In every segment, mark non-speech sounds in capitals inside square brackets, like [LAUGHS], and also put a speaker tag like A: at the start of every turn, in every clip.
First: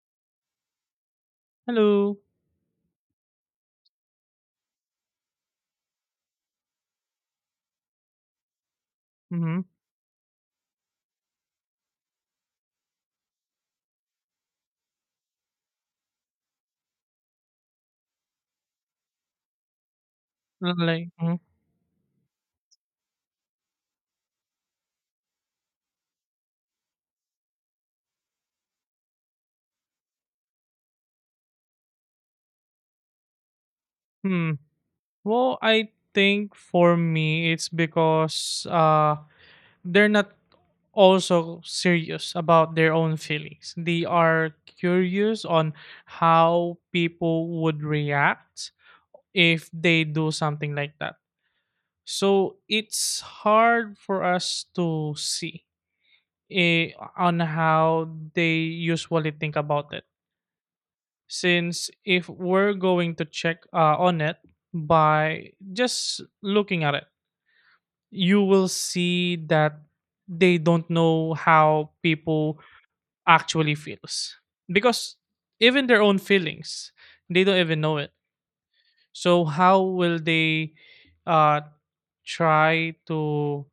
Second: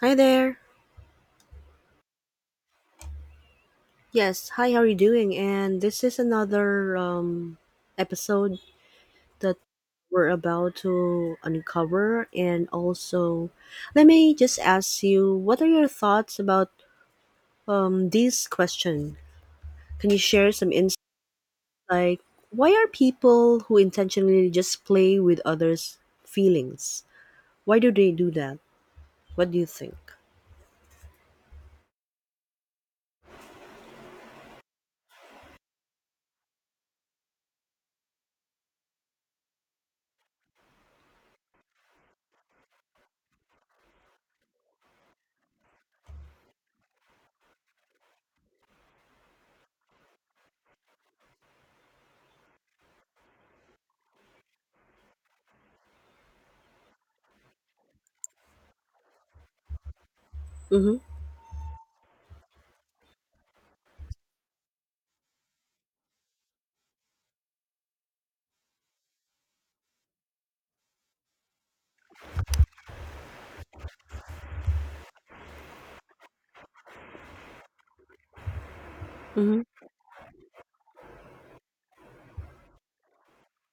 A: Hi there.
B: Hello.
A: Yes, hi, how are you doing? And this is another episode that
B: Mhm.
A: we're about to uncover. And also, let me just ask you what are your thoughts about this question? Can you share some insight?
B: Like, mhm.
A: Like, why are people who intentionally just play with others' feelings? Why do they do that? What do you think?
B: Hmm. Well, I think for me it's because they're not also serious about their own feelings. They are curious on how people would react if they do something like that. So it's hard for us to see eh, on how they usually think about it.
A: Mm hmm.
B: Since if we're going to check on it by just looking at it, you will see that they don't know how people actually feels, because even their own feelings they don't even know it. So
A: Mm hmm.
B: how will they uh try to,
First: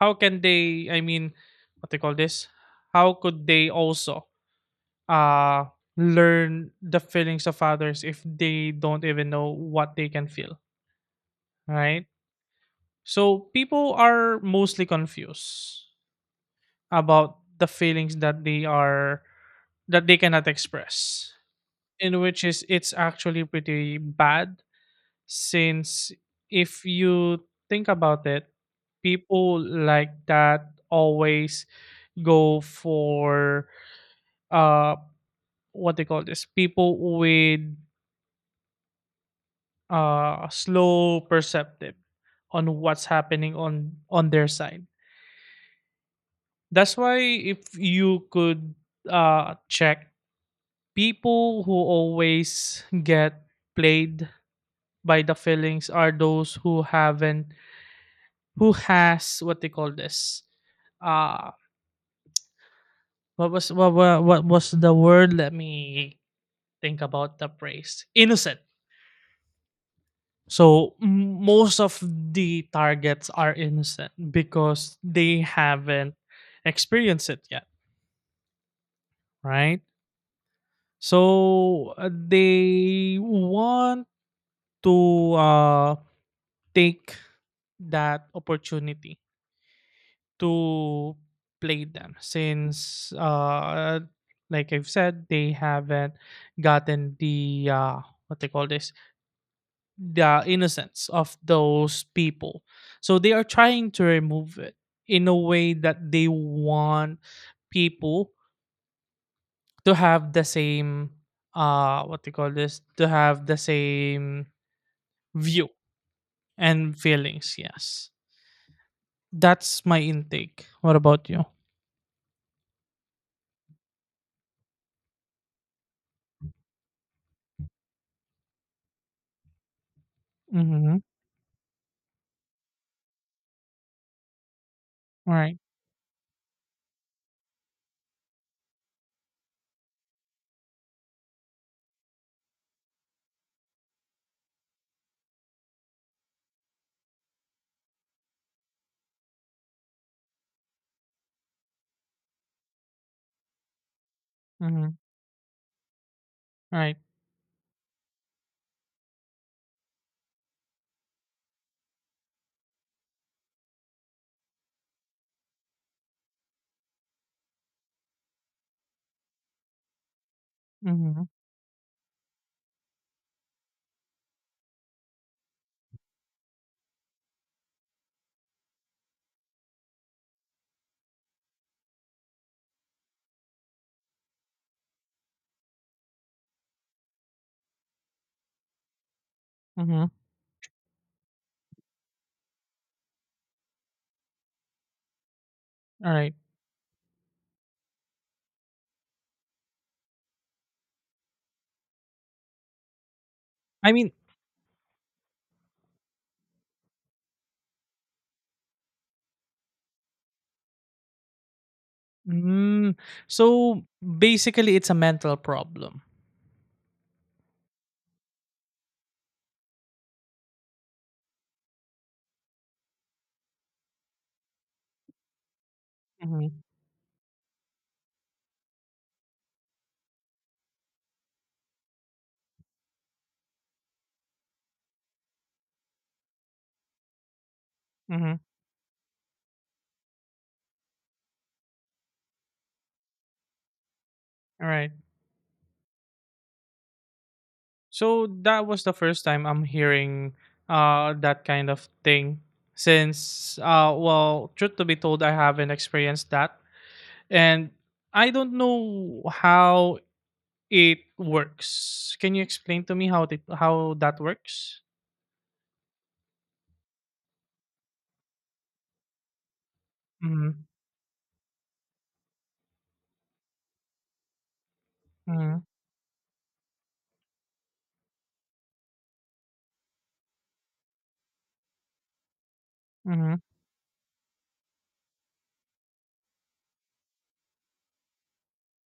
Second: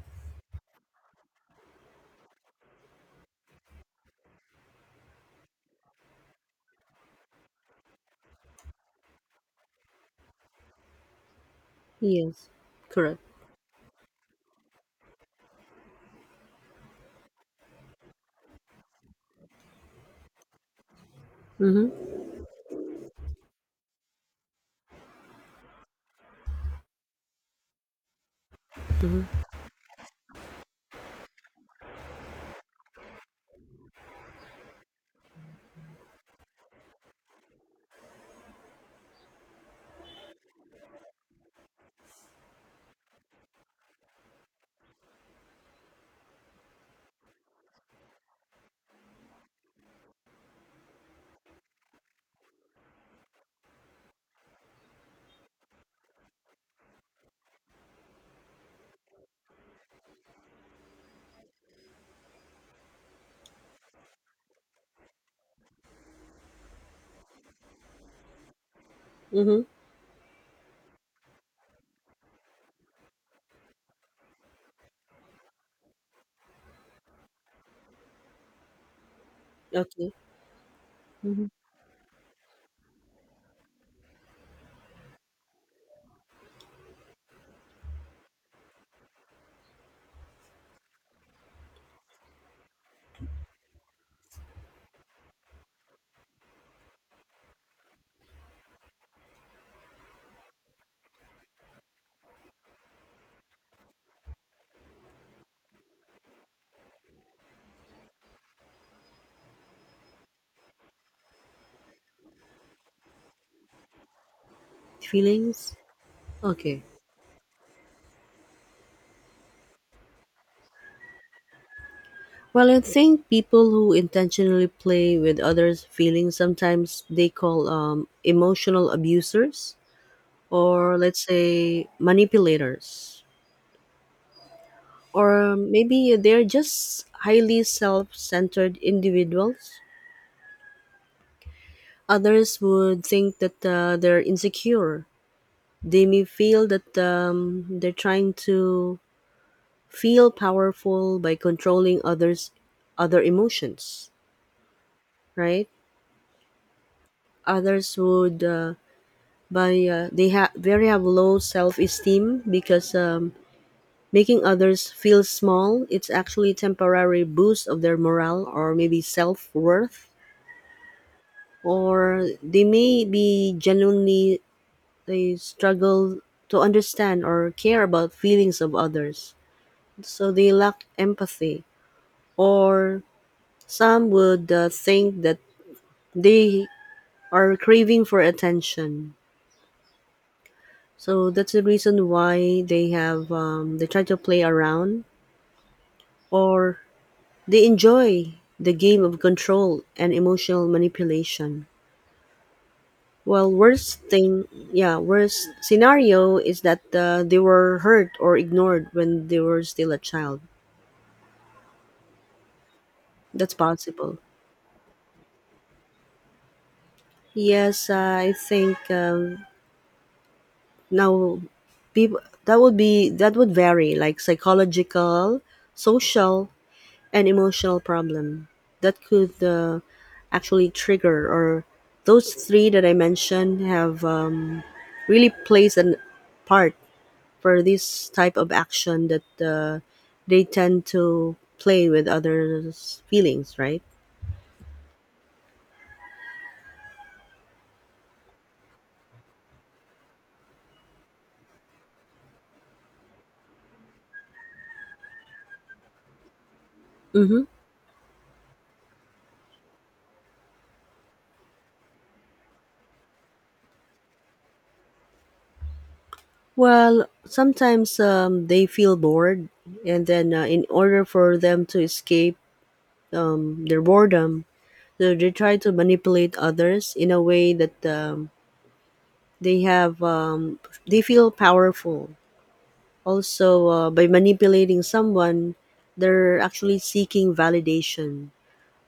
B: how can they, I mean, what they call this, how could they also uh learn the feelings of others if they don't even know what they can feel, right?
A: Yes, correct.
B: So people are mostly confused about the feelings that they cannot express,
A: Mm
B: in which is it's actually pretty bad, since if you think about it,
A: hmm. Mm
B: people like that always go for, uh what they call this, people with slow perceptive on what's happening on their side. That's why if you could check, people who always get played by the feelings are those who haven't, who has what they call this, uh what was what was the word, let me think about the phrase, innocent.
A: hmm.
B: So most of the targets are innocent because they haven't experienced it yet, right?
A: Okay. Mm-hmm.
B: So they want to take that opportunity to play them since, like I've said, they haven't gotten the what they call this, the innocence of those people. So they are trying to remove it in a way that they want people to have the same, what do you call this, to have the same view
A: Feelings? Okay.
B: and feelings, yes, that's my intake, what about you?
A: Well, I think people who intentionally play with others' feelings sometimes they call emotional abusers, or
B: Mm-hmm.
A: let's say manipulators.
B: All
A: Or
B: right.
A: maybe they're just highly self centered individuals. Others would think that they're insecure. They may feel that they're trying to feel powerful by controlling others' other emotions,
B: Mm-hmm.
A: right?
B: All right.
A: Others would by they have very have low self-esteem, because making others feel small, it's actually temporary boost of their morale or maybe self-worth.
B: Mm-hmm.
A: Or they may be genuinely, they struggle to understand or care about feelings of others, so they lack empathy. Or some would think that they are craving for attention.
B: Mm-hmm.
A: So that's the reason why they have they try to play around,
B: All right.
A: or they enjoy the game of control and emotional manipulation. Well,
B: I
A: worst
B: mean,
A: thing, yeah, worst scenario is that they were hurt or ignored when they were still a child.
B: mm,
A: That's
B: so
A: possible.
B: basically it's a mental problem.
A: Yes, I think now people that would be, that would vary like psychological, social,
B: Mm-hmm.
A: an emotional problem that could actually trigger, or those three that I mentioned have really plays a part for this type
B: Mm-hmm.
A: of action, that they tend to play with others feelings, right?
B: All right. So that was the first time I'm hearing that kind of thing, since well, truth to be told, I haven't experienced that,
A: Mm-hmm.
B: and I don't know how it works. Can you explain to me how that works?
A: Well sometimes they feel bored, and then in
B: Mhm.
A: order for them to escape their boredom, so they try
B: Mhm.
A: to manipulate others in a way that they have they feel powerful.
B: Mhm.
A: Also by manipulating someone, they're actually seeking validation,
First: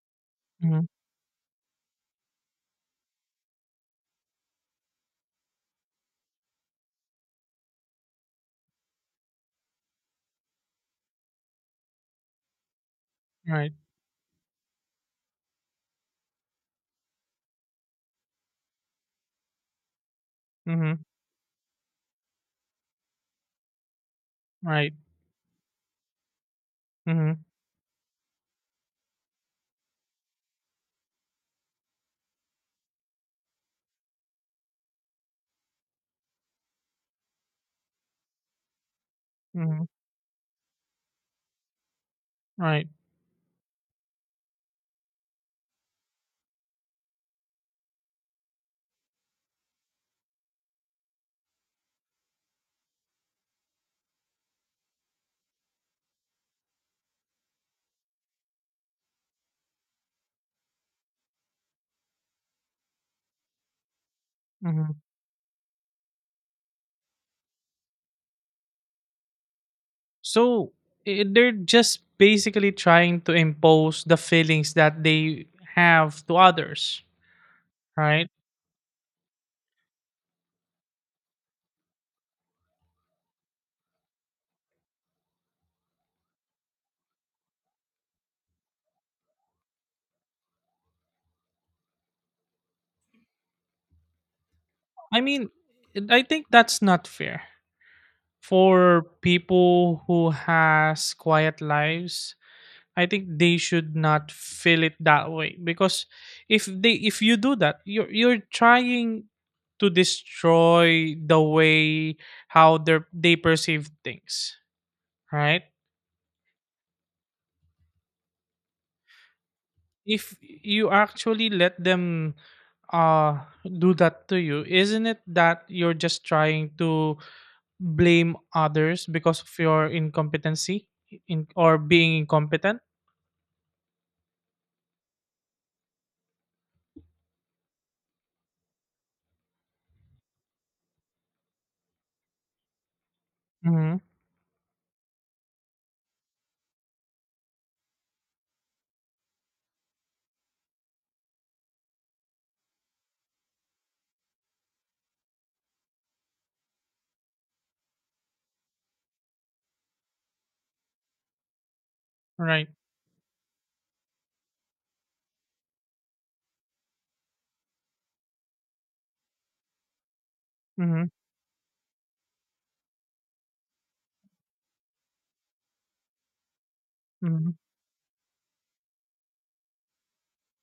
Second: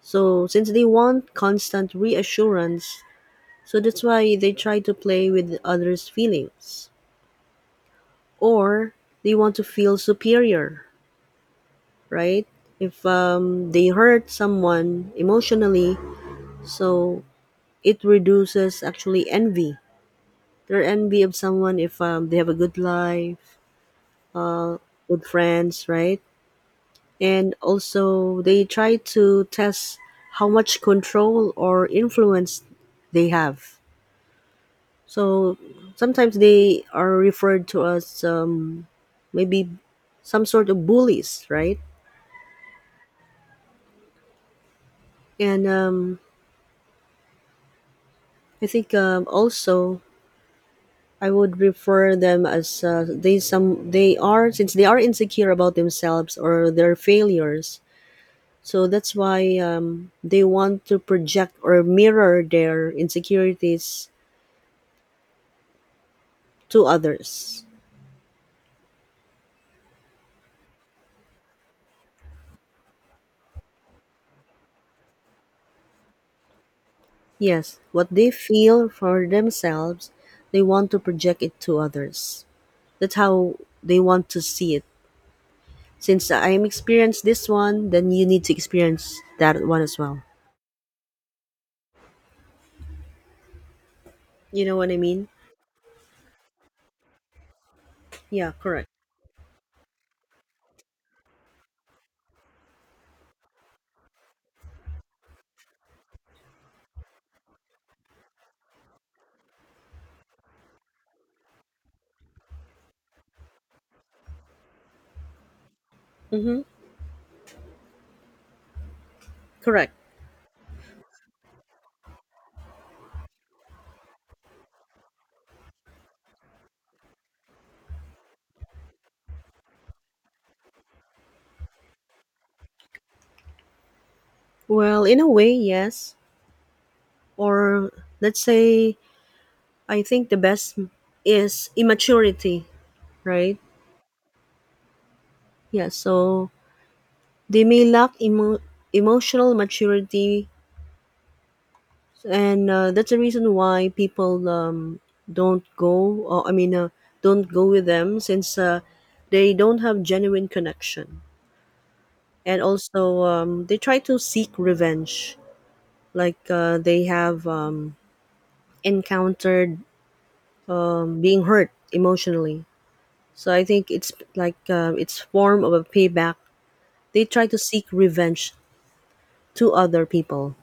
A: so since they
B: Mhm.
A: want constant reassurance, so that's why they try to play with others feelings, or they want to feel superior, right? If
B: Right.
A: they hurt someone emotionally, so it reduces actually envy, their
B: Mhm.
A: envy of someone, if they have a good life,
B: Right.
A: good friends, right?
B: Mhm.
A: And also they try to test how much control or influence they have. So sometimes they are referred to as maybe
B: Mhm.
A: some sort of bullies, right?
B: Right.
A: And I think also I would refer them as they are, since they are insecure about themselves or their failures. So that's why they want to project or mirror their insecurities
B: Mhm.
A: to others.
B: So they're just basically trying to impose the feelings that they have to others,
A: Yes, what
B: right?
A: they feel for themselves, they want to project it to others. That's how they want to see it. Since I am experienced this one, then you need to experience that one as well. You know what I
B: I
A: mean?
B: mean, I think that's not fair
A: Yeah, correct.
B: for people who has quiet lives. I think they should not feel it that way because if you do that, you're trying to destroy the way how they perceive things, right?
A: Mm-hmm. Correct.
B: If you actually let them do that to you, isn't it that you're just trying to blame others because of your incompetency, in or being incompetent?
A: Well, in a way, yes. Or let's say, I think the best is immaturity, right?
B: Hmm.
A: Yeah, so they may emotional maturity, and that's the reason why people don't go, or I mean don't go with them, since they don't have genuine connection. And
B: Right.
A: also they try to seek revenge, like they have encountered
B: Hmm.
A: being hurt emotionally, so I think it's like it's form of a payback, they try
B: Hmm.
A: to seek revenge to other people.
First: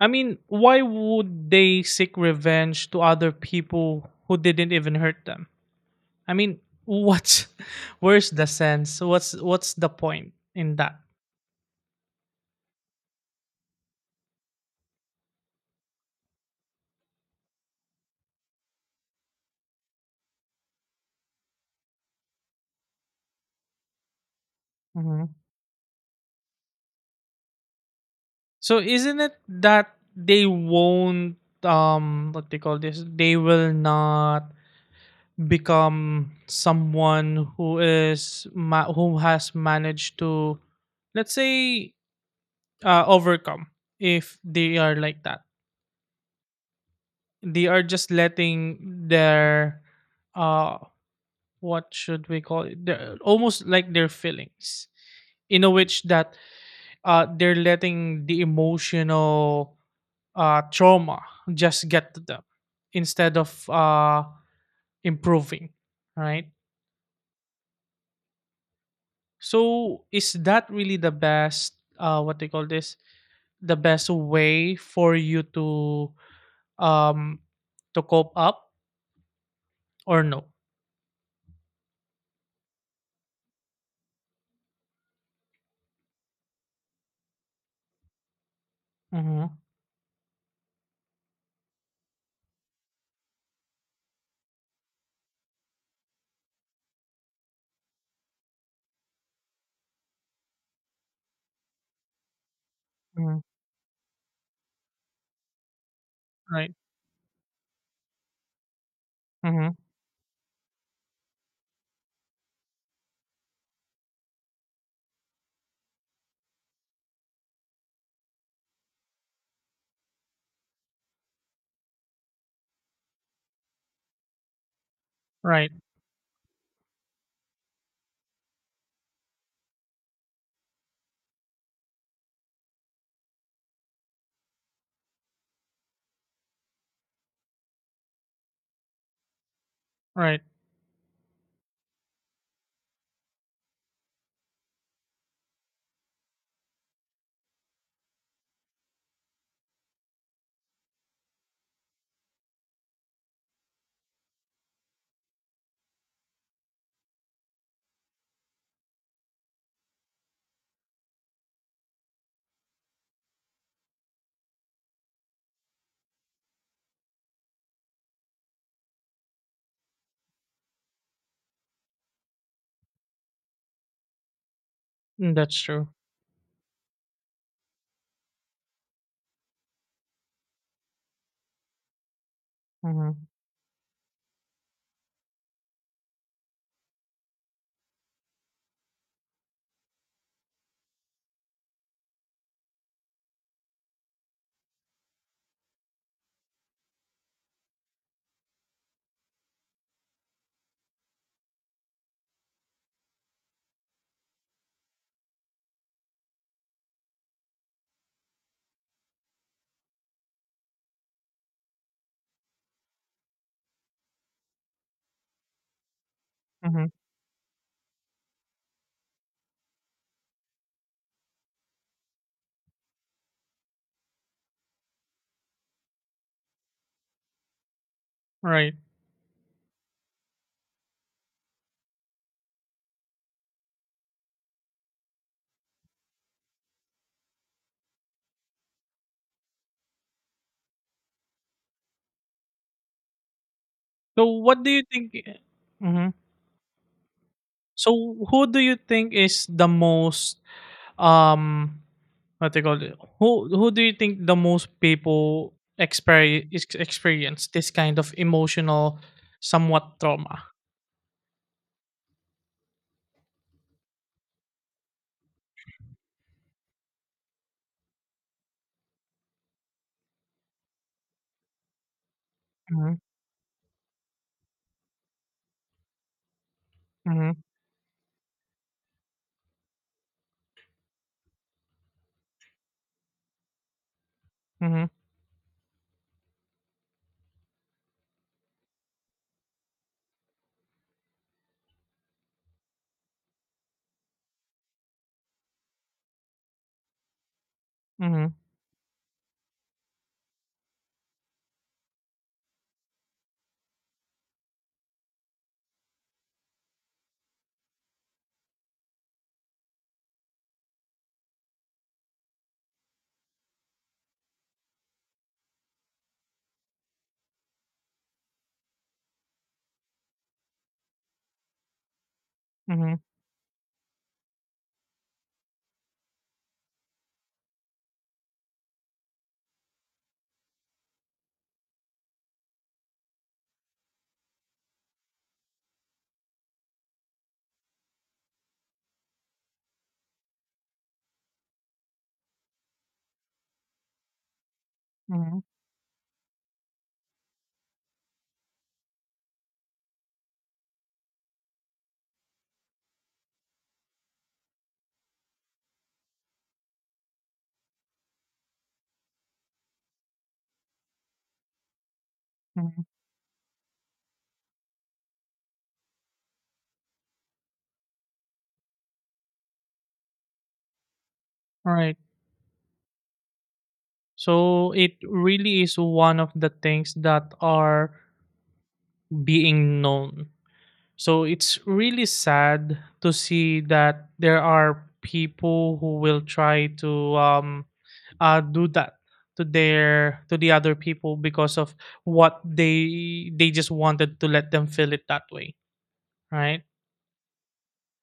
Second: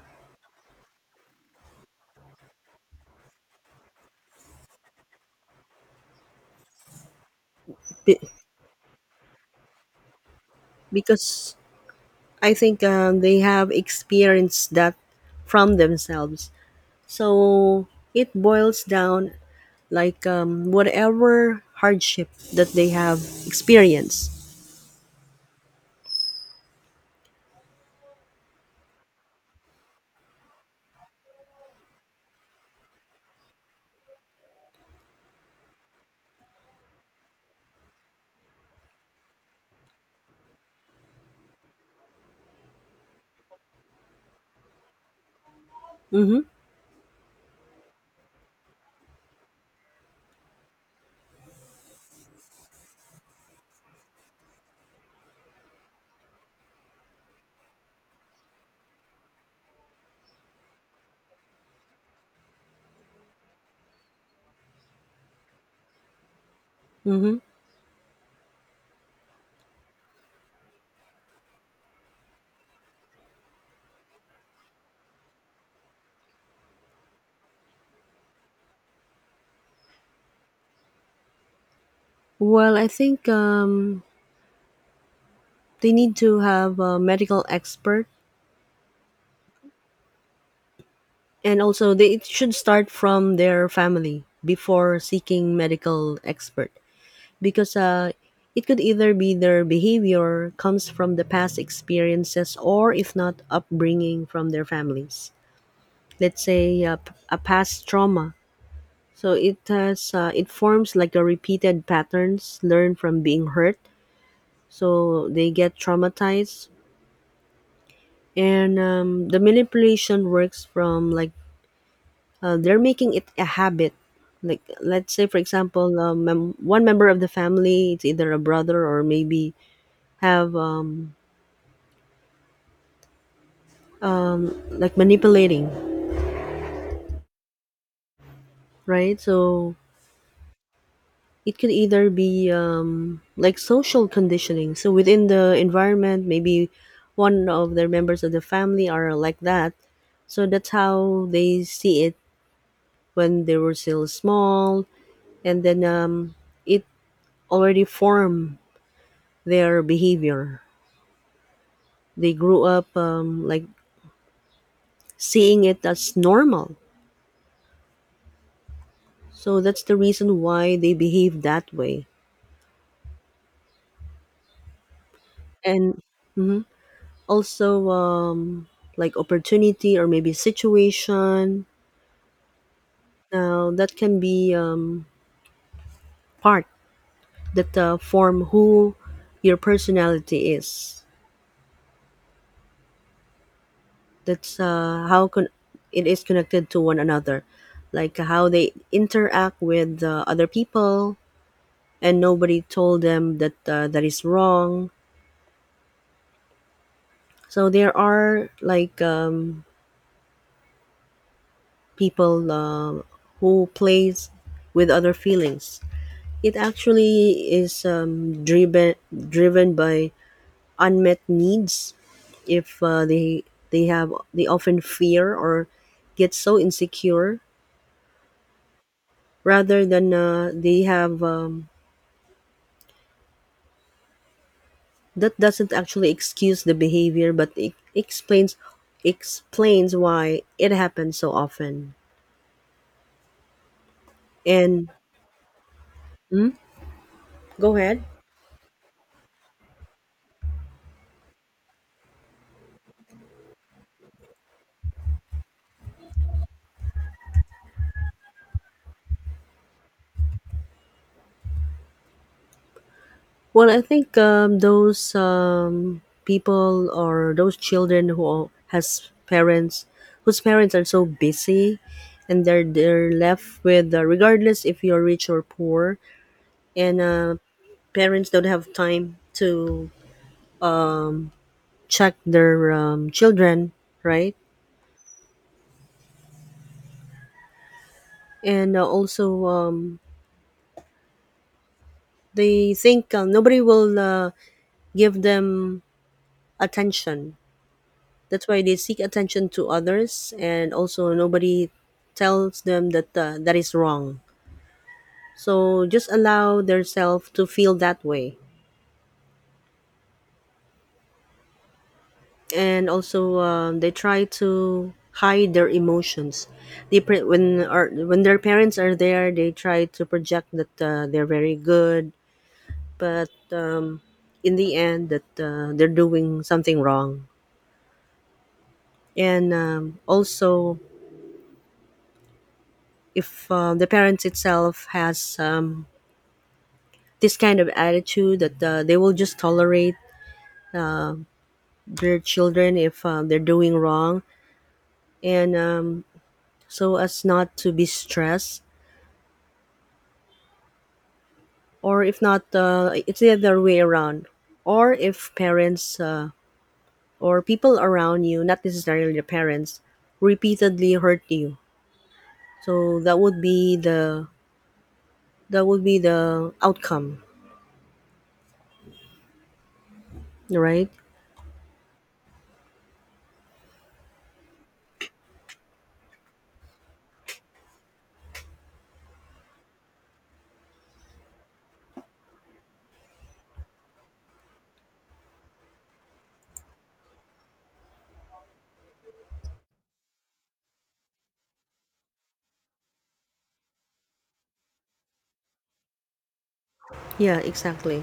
B: I mean, why would they seek revenge to other people who didn't even hurt them? I mean, what's [LAUGHS]
A: Be-
B: where's the sense, what's the point in that?
A: because I think they have experienced that from themselves. So it boils down like whatever hardship that they have experienced.
B: Hmm. So isn't it that they won't, what they call this, they will not become someone who is who has managed to, let's say, overcome if they are like that.
A: Mm-hmm.
B: They are just letting their, uh what should we call it, their, almost like their feelings, in a which that, they're letting the emotional, trauma just get to them, instead of improving, right?
A: Mm-hmm.
B: So is that really the best, what they call this, the best way for you to, um to cope up, or no?
A: Well, I think they need to have a medical expert,
B: Mm-hmm.
A: and also they it should start from their family before seeking medical expert, because it could either be their behavior comes from the past experiences, or if
B: Mm-hmm.
A: not upbringing from their families. Let's
B: Right.
A: say a past trauma. So it
B: Mm-hmm.
A: has it forms like a repeated patterns learned from being hurt. So they get traumatized, and the manipulation works from like they're making it a habit. Like let's say for
B: Right,
A: example, one member of the family, it's either a brother or maybe have like manipulating, right? So
B: right.
A: it could either be like social conditioning. So within the environment, maybe one of their members of the family are like that. So that's how they see it when they were still small, and then it already formed their behavior. They grew up like seeing it as normal. So that's the reason why they behave that way.
B: Mm, that's true.
A: And mhm, also like opportunity or maybe situation.
B: Mhm.
A: Now that can be part that form who your personality is. That's how it is connected to one another, like how they interact with other people, and nobody told them that that is wrong. So there are like people who plays with other feelings. It
B: Mhm.
A: actually is driven, driven by unmet needs. If they they have, they often fear or get so insecure,
B: Right.
A: rather than they have that doesn't actually excuse the behavior, but it explains why it happens so often.
B: So what do you
A: And
B: think? I Mhm.
A: go ahead.
B: So who do you think is the most, um, what they call it? Who do you think the most people experience, this kind of emotional, somewhat trauma?
A: Well, I think those people or those children who are- has parents, whose parents are so busy, and they're
B: Mhm.
A: they're left with regardless if you're rich or poor, and
B: Mhm.
A: parents don't have time to check their children, right?
B: Mhm.
A: And also they think nobody will give them attention.
B: Mhm.
A: That's why they seek attention to others, and also nobody tells them that that is wrong. So just allow themselves to feel that way, and also they try to hide their emotions. They when or when their parents are there, they try to project that they're very good,
B: Mhm.
A: but in the end, that they're doing something wrong. And also, if the parents itself has this kind of attitude that they will just tolerate their children if they're doing wrong,
B: Mhm.
A: and so as not to be stressed, or if not it's the other way around, or if parents or people around you, not necessarily the parents, repeatedly hurt you.
B: Mhm.
A: So that would be the, that would be the outcome, right?
B: Right. So it really is one of the things that are being known. So it's really sad to see that there are people who will try to, do that to the other people, because of what they just wanted to let them feel it that way, right?
A: Yeah, exactly.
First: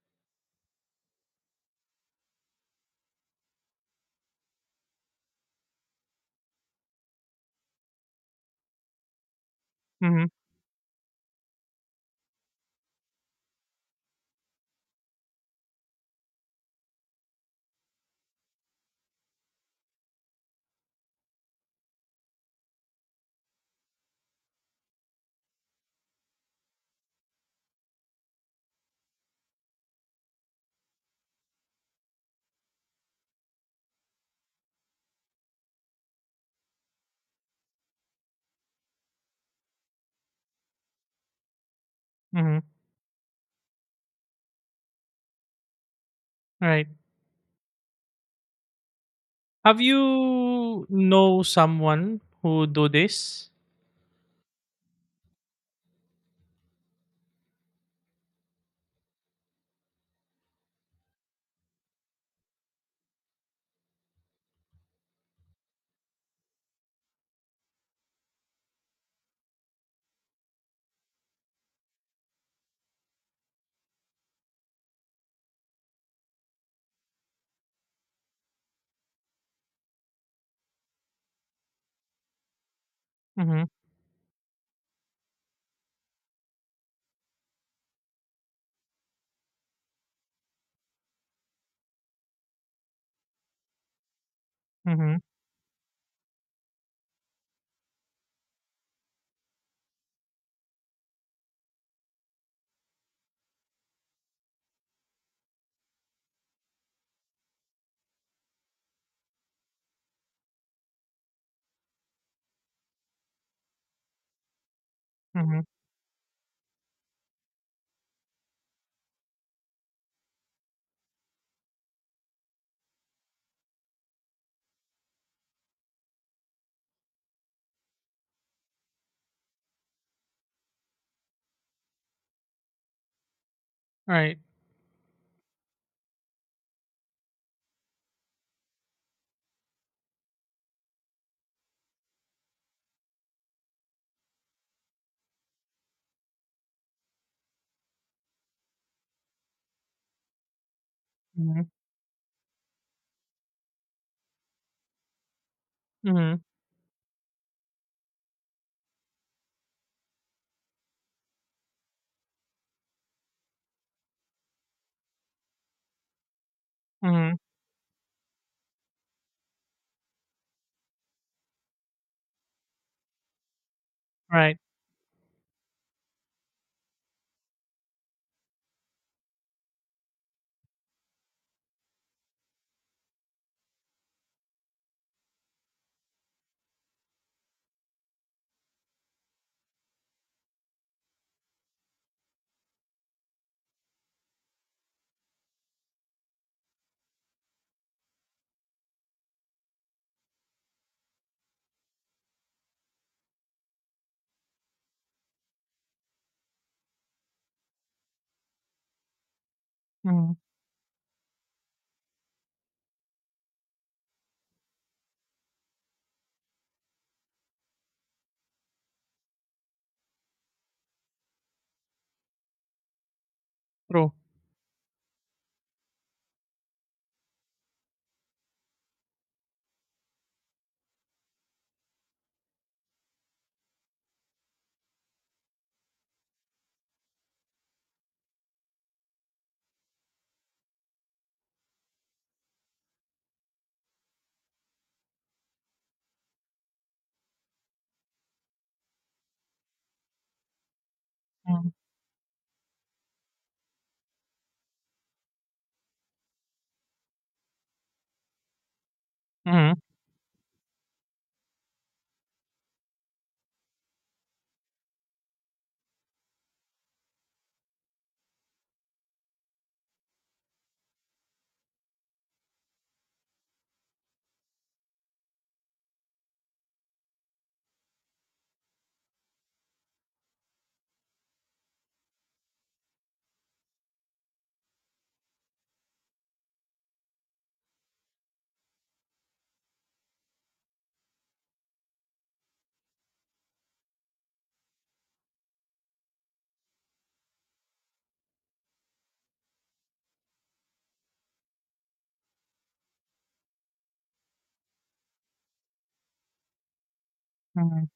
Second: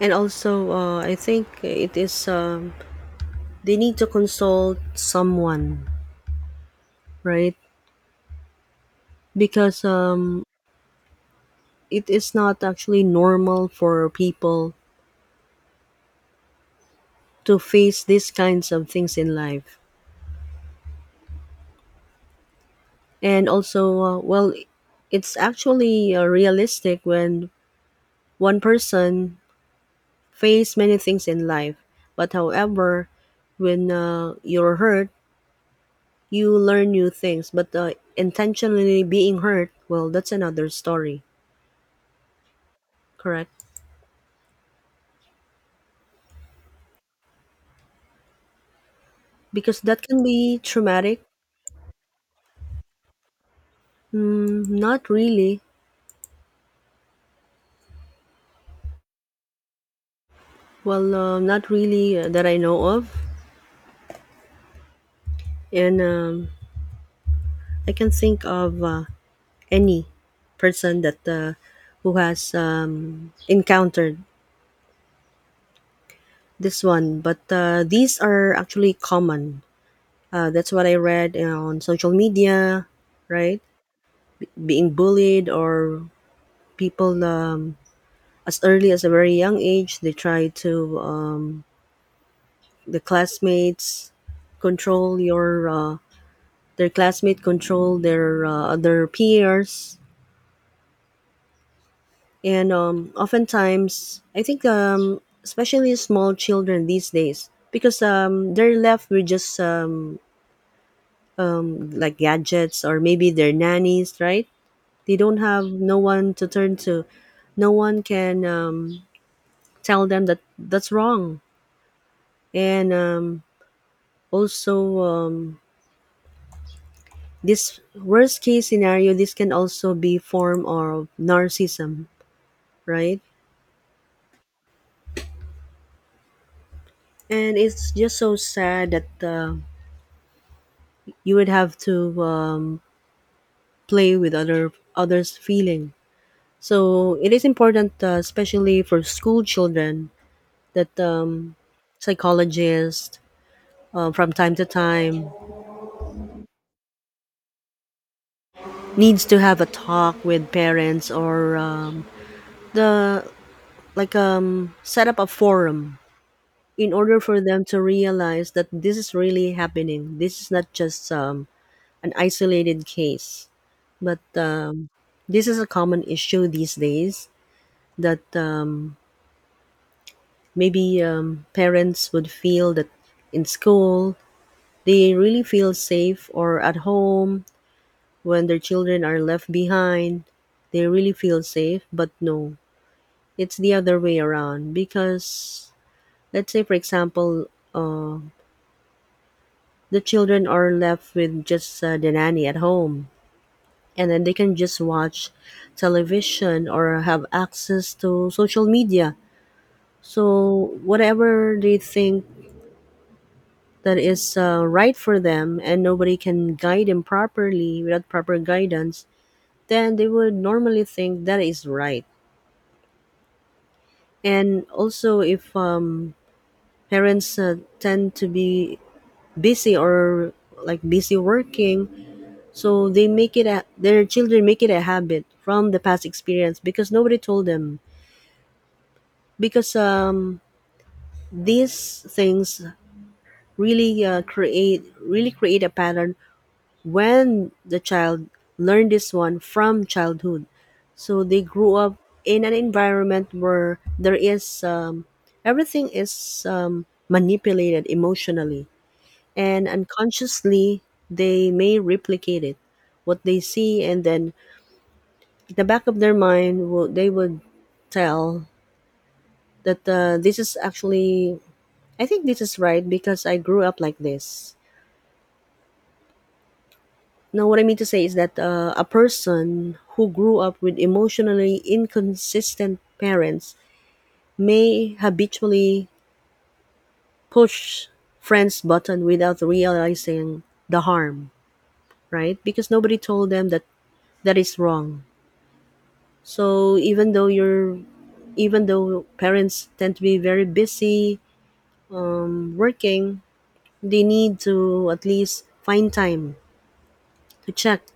A: And also I think it is they need to consult someone, right? Because
B: Mm-hmm.
A: it is not actually normal for people to face these kinds of things in life. And also, well, it's actually realistic when one person face many things in life. But however, when you're hurt, you learn new things. But intentionally being hurt, well, that's another story,
B: Mm-hmm.
A: correct?
B: Right.
A: Because
B: Have
A: that can be
B: you
A: traumatic.
B: know someone who do this?
A: Mm, not really. Well, not really that I know of, and I can think of any person that who has encountered this one. But these are actually common. That's what I read on social media, right?
B: Mm-hmm.
A: Being bullied, or people as early as a very young age, they try to the classmates
B: Mm-hmm.
A: control your uh, their classmates control their peers, and oftentimes I think especially small children these days, because they're left with just like gadgets or maybe their nannies, right? They don't
B: Mm-hmm.
A: have no one to turn to. No one can tell them that that's wrong, and also this worst case scenario, this can also be form of narcissism, right?
B: Right.
A: And it's just so sad that you would have to play with others' feeling. So it is important, especially for school children, that
B: Mm-hmm.
A: psychologists from time to time
B: Mm-hmm.
A: needs to have a talk with parents, or the, like set up a forum in order
B: Mm-hmm.
A: for them to realize that this is really happening. This is not just an isolated case, but
B: Right.
A: this is a common issue these days, that maybe parents would feel that in school they really feel safe, or at home when their children are left behind they really feel safe, but no, it's the other way around, because let's say for example the children are left with just the nanny at home, and then they can just watch television or have access to social media.
B: Mm-hmm.
A: So whatever they think that is right for them, and nobody can guide them properly without proper guidance, then they would normally think that is right.
B: True.
A: And also, if parents tend to be busy or like busy working, so they make it a, their children make it a habit from the past experience because nobody told them because these things really create really create a pattern when the child learned this one from childhood so they
B: Mm-hmm.
A: grew up in an environment where there is everything is manipulated emotionally and
B: Mm-hmm.
A: unconsciously they may replicate it what they see and then in the back of their mind they would tell that this is actually I think this is right because I grew up like this. Now, what I mean to say is that a person who grew up with emotionally inconsistent parents may habitually push friends button without realizing the harm, right? Because nobody told them that that is wrong. So even though you're even though parents tend to be very busy working, they need to at least find time to check
B: Mm-hmm.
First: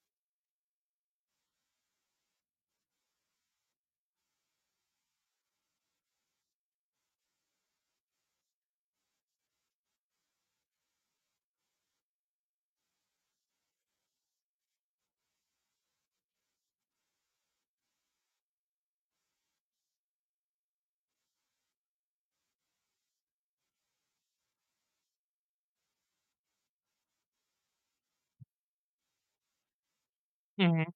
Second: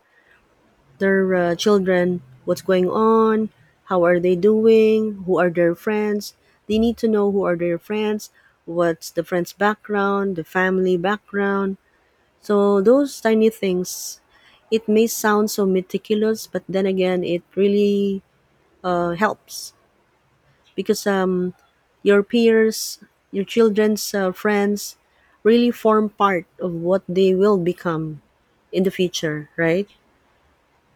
A: their children what's going on, how are they doing, who are their friends. They need to know who are their friends, what's the friend's background, the family background. So those tiny things, it may sound so meticulous, but then again, it really helps because your peers, your children's friends, really form part of what they will become in the future, right?
B: Mm-hmm.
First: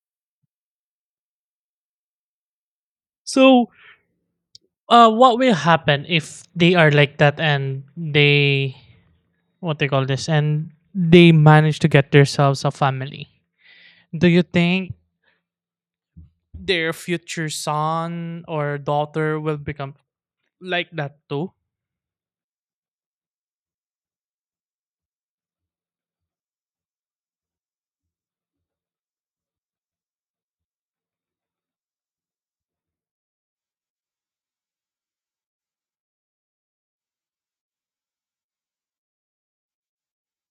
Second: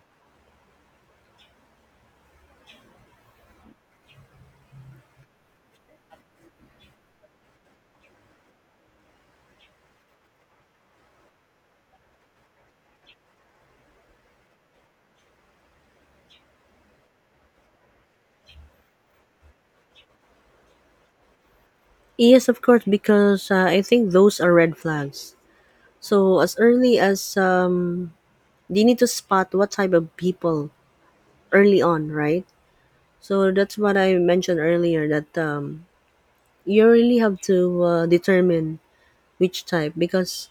B: So what will happen if they are like that, and they, what they call this, and they manage to get themselves a family, do you think their future son or daughter will become like that too?
A: Yes, of course, because I think those are red flags. So as early as they need to spot what type of people early on, right? So that's what I mentioned earlier that you really have to determine which type because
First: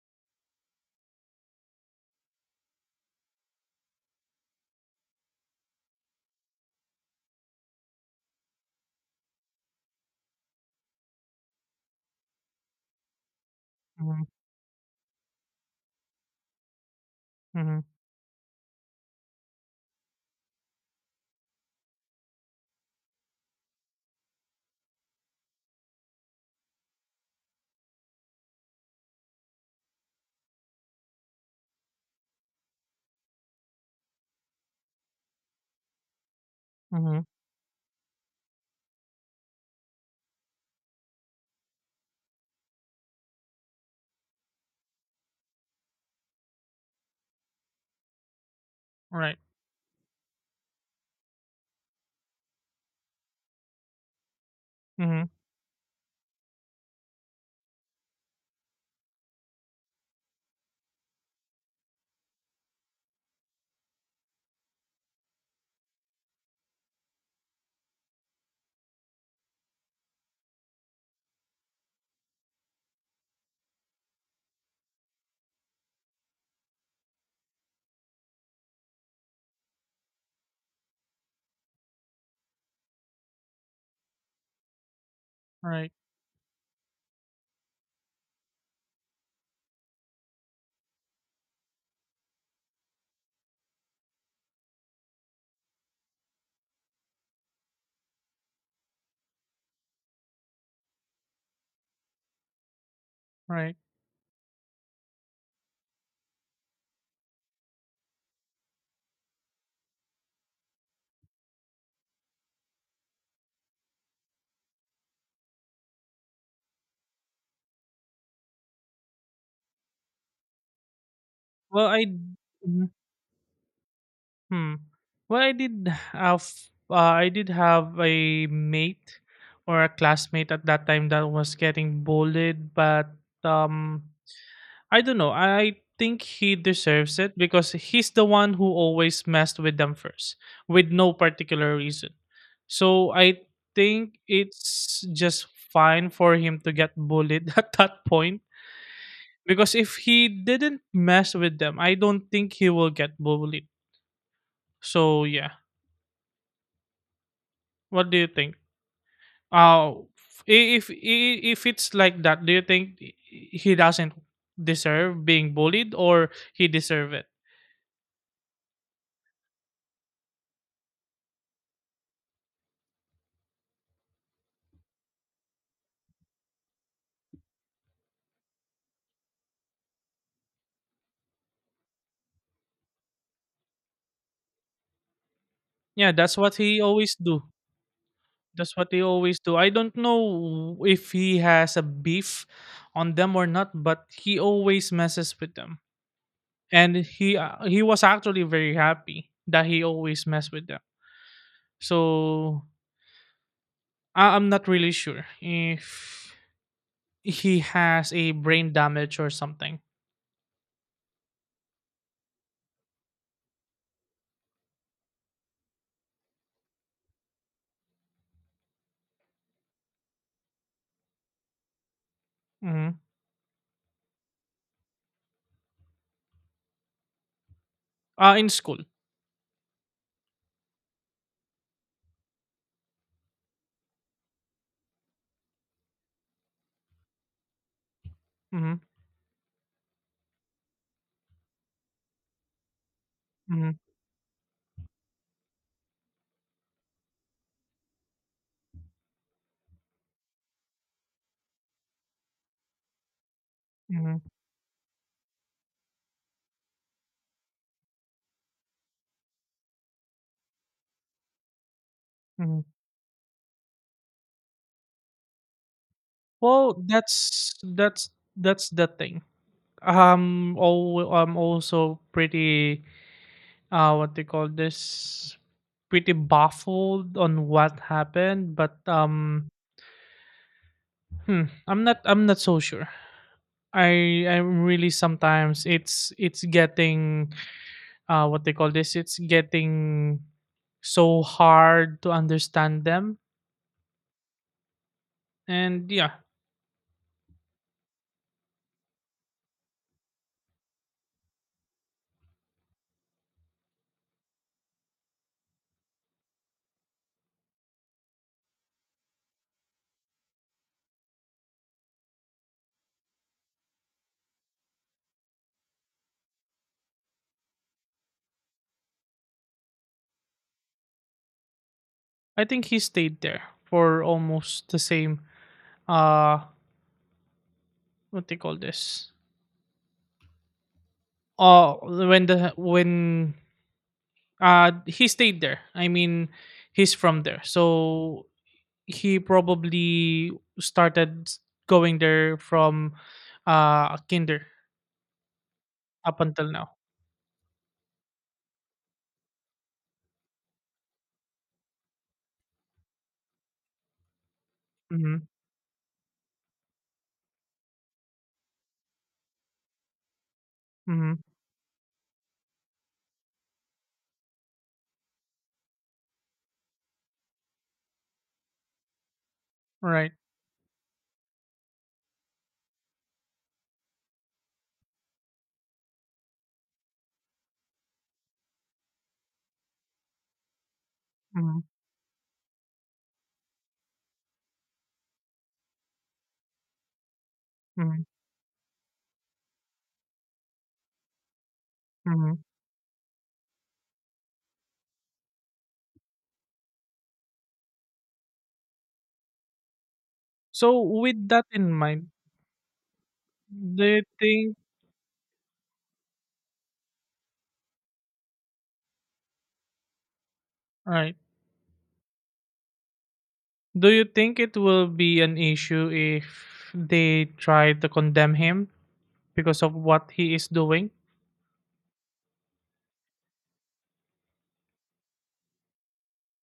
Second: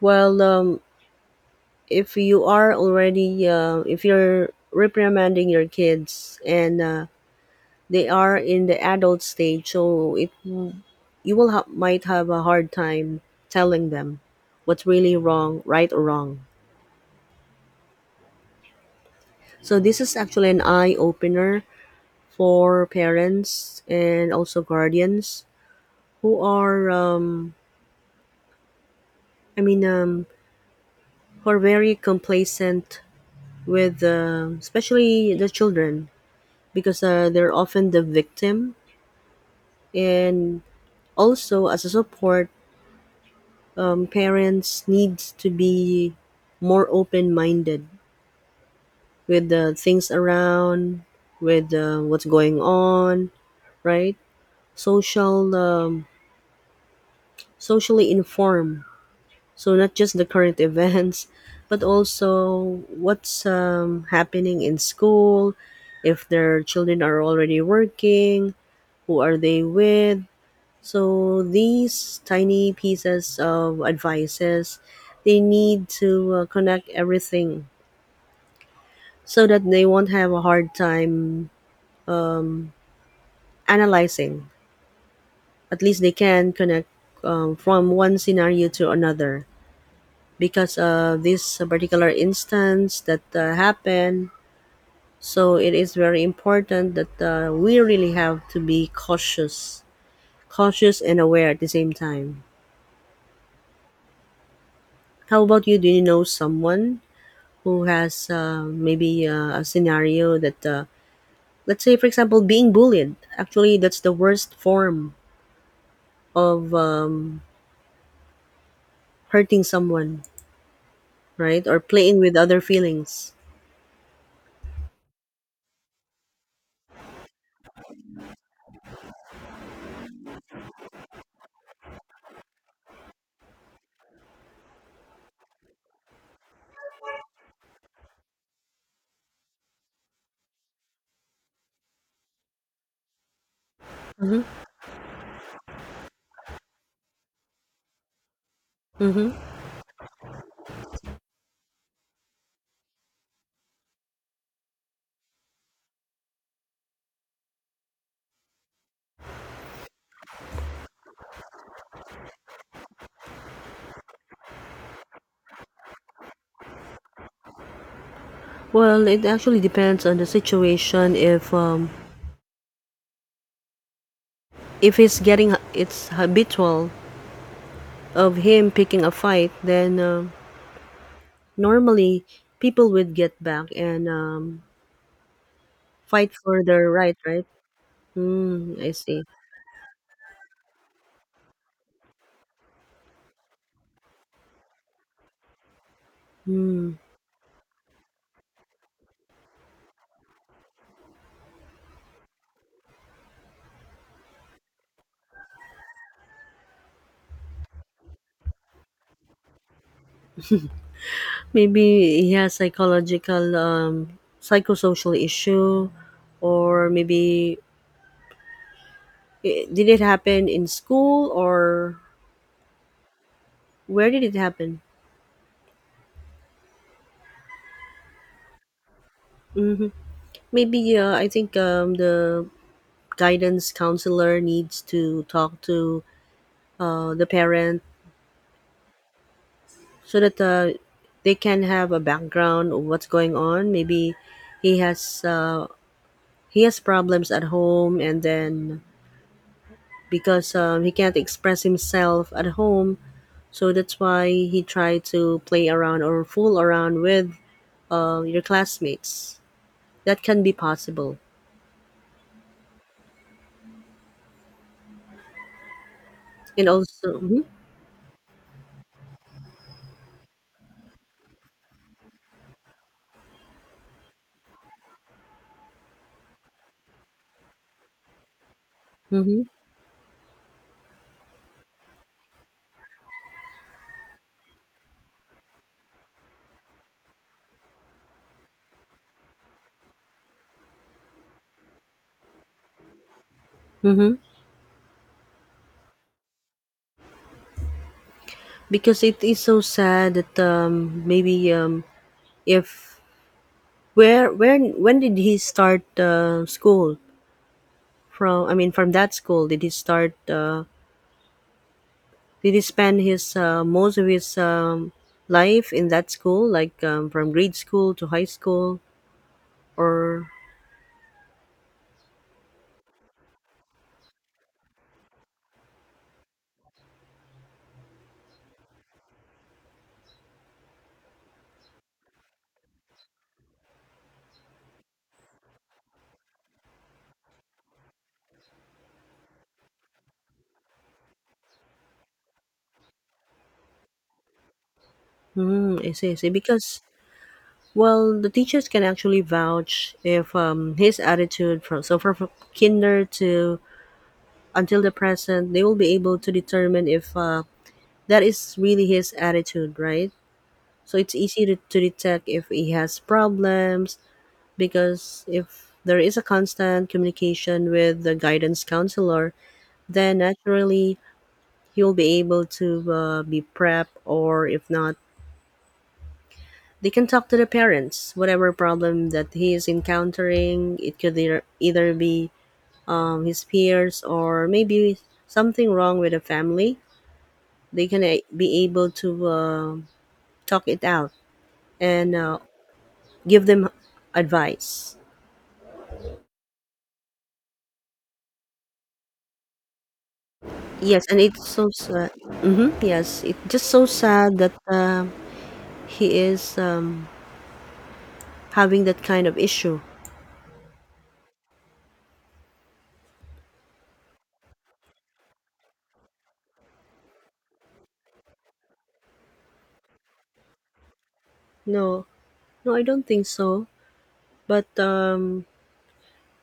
A: well, um, if you are already if you're reprimanding your kids and they are in the adult stage, so it you will ha- might have a hard time telling them
B: Mm-hmm.
A: what's really wrong, right or wrong.
B: Mm-hmm.
A: So this is actually an eye opener for parents and also guardians who are, I mean, um, who are very complacent with, especially the children, because
B: Mm-hmm.
A: they're often the victim. And also as a support, parents needs to be more open minded
B: Right.
A: with the things around, with what's going on, right?
B: Mm-hmm.
A: Social, um, socially informed. So not just the current [LAUGHS] events, but also what's happening in school, if their children are already working, who are they with, so these tiny pieces of advices, they need to connect everything so that they won't have a hard time analyzing. At
B: Right.
A: least they can connect from one scenario to another because of this particular instance that happened. So it is very important that we really have to be cautious, cautious and aware at the same time.
B: Right.
A: How about you? Do you know someone who has maybe a scenario that, let's say, for example, being bullied. Actually, that's the worst form of hurting someone, right? Or
B: Well, I
A: playing with other
B: mm-hmm.
A: feelings.
B: Hmm. Well, have I did have a mate, or a classmate at that time, that was getting bullied, but um, I don't know. I think he deserves it because he's the one who always messed with them first, with no particular reason. So I think
A: Mm-hmm.
B: it's just fine for him to get bullied [LAUGHS] at that point,
A: Mm-hmm.
B: because if he didn't mess with them, I don't think he will get bullied. So yeah, what do you think? Oh, if it's like that, do you think he doesn't deserve being bullied, or he deserve it?
A: Well, it actually depends on the situation. If it's habitual of him picking a fight, then normally people would get back and
B: Yeah,
A: fight
B: that's what
A: for
B: he
A: their
B: always
A: right,
B: do.
A: right?
B: That's
A: Mm,
B: what
A: I
B: he
A: see.
B: always do. I don't know if he has a beef on them or not, but he always messes with them. And he was actually very happy that he always mess with them. So I'm not really sure if he has a brain damage or something.
A: Maybe he has psychological, psychosocial issue, or maybe I did it happen in school or
B: Hmm.
A: where did it happen?
B: In school.
A: Maybe I think the guidance counselor needs to talk to the parent
B: Mhm.
A: so that they can have a background of what's going on.
B: Mhm.
A: Maybe he has uh, he has problems at home, and then because he can't express himself at home, so that's
B: Mhm.
A: why he tried to play around or fool around with your classmates. That can be possible.
B: Mhm.
A: And
B: Well,
A: also, mhm.
B: that's the thing. Oh, I'm also pretty, what do you call this, pretty baffled on what happened, but
A: Mm-hmm.
B: I'm not so sure. I'm really, sometimes it's getting, what they call this, it's getting so hard to understand them,
A: Mm-hmm.
B: and yeah,
A: Because it is so sad that maybe if where when did he start school from? I mean, from that school did he start? Did he spend his most of his life in that school, like from grade school to high school, or
B: I think he stayed there for almost the same, uh what they call this, oh, when, he stayed there, I mean, he's from there, so he probably started going there from, kinder,
A: mm, I see, I
B: up
A: see.
B: until now.
A: Because well, the teachers can actually vouch if his attitude from so from kinder to until the
B: Mm-hmm.
A: present, they will be able to determine if that is really his attitude, right? So
B: Mm-hmm.
A: it's easy to detect if he has problems because if there is a constant communication with the guidance counselor,
B: Right.
A: then naturally he will be able to be prep or if not they can talk to the parents. Whatever problem that he is encountering, it could either,
B: Mm-hmm.
A: either be his peers or maybe something wrong with the family. They
B: Mm-hmm.
A: can be able to talk it out and
B: Mm-hmm.
A: give them advice.
B: So
A: Yes,
B: with
A: and
B: that
A: it's so
B: in mind,
A: sad. Hmm, yes, it's just so
B: do you
A: sad that
B: think,
A: he is having that kind of issue.
B: right, do you think it will be an issue if they try to condemn him because of what he is doing?
A: No, no, I don't think so. But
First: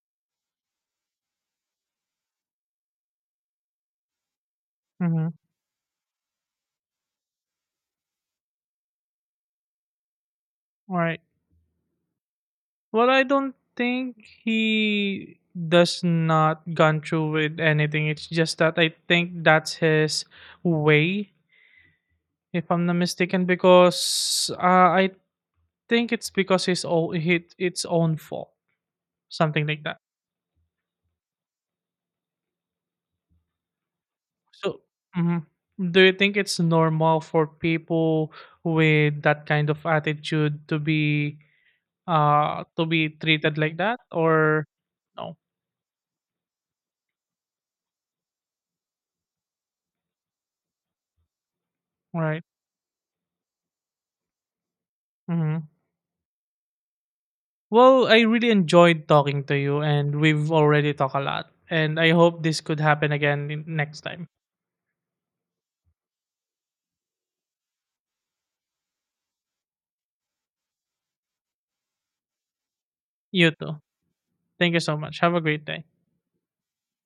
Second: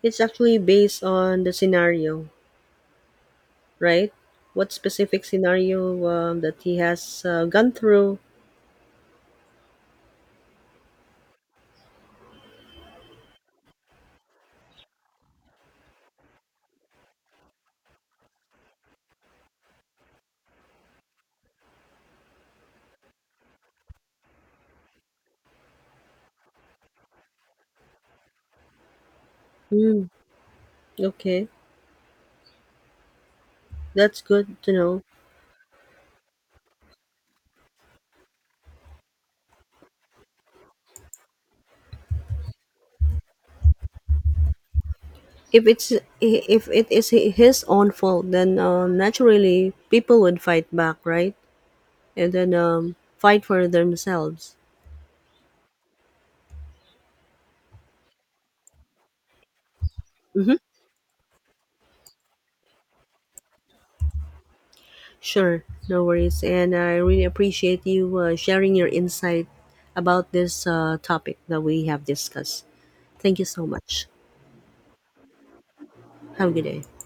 A: it's actually based on the scenario, right? What specific
B: Mm-hmm.
A: scenario that he has gone through?
B: All right. Well, I don't think he does not gone through with anything. It's just that I think that's his way, if I'm not mistaken, because I think it's because his own, hit its own fault, something like that.
A: Mm, okay, that's good to
B: So,
A: know.
B: mhm, do you think it's normal for people with that kind of attitude to be, to be treated like that, or no?
A: If it's if it is his own fault, then naturally people would fight back, right? And
B: Right.
A: then fight for themselves.
B: Mm-hmm. Well, I really enjoyed talking to you, and we've
A: Mm-hmm.
B: already talked a lot. And I hope this could happen again next time.
A: Sure, no worries. And I really appreciate you sharing your insight about this topic that we have discussed. Thank you
B: You
A: so
B: too.
A: much.
B: Thank you so much. Have a great day.
A: Have a good day.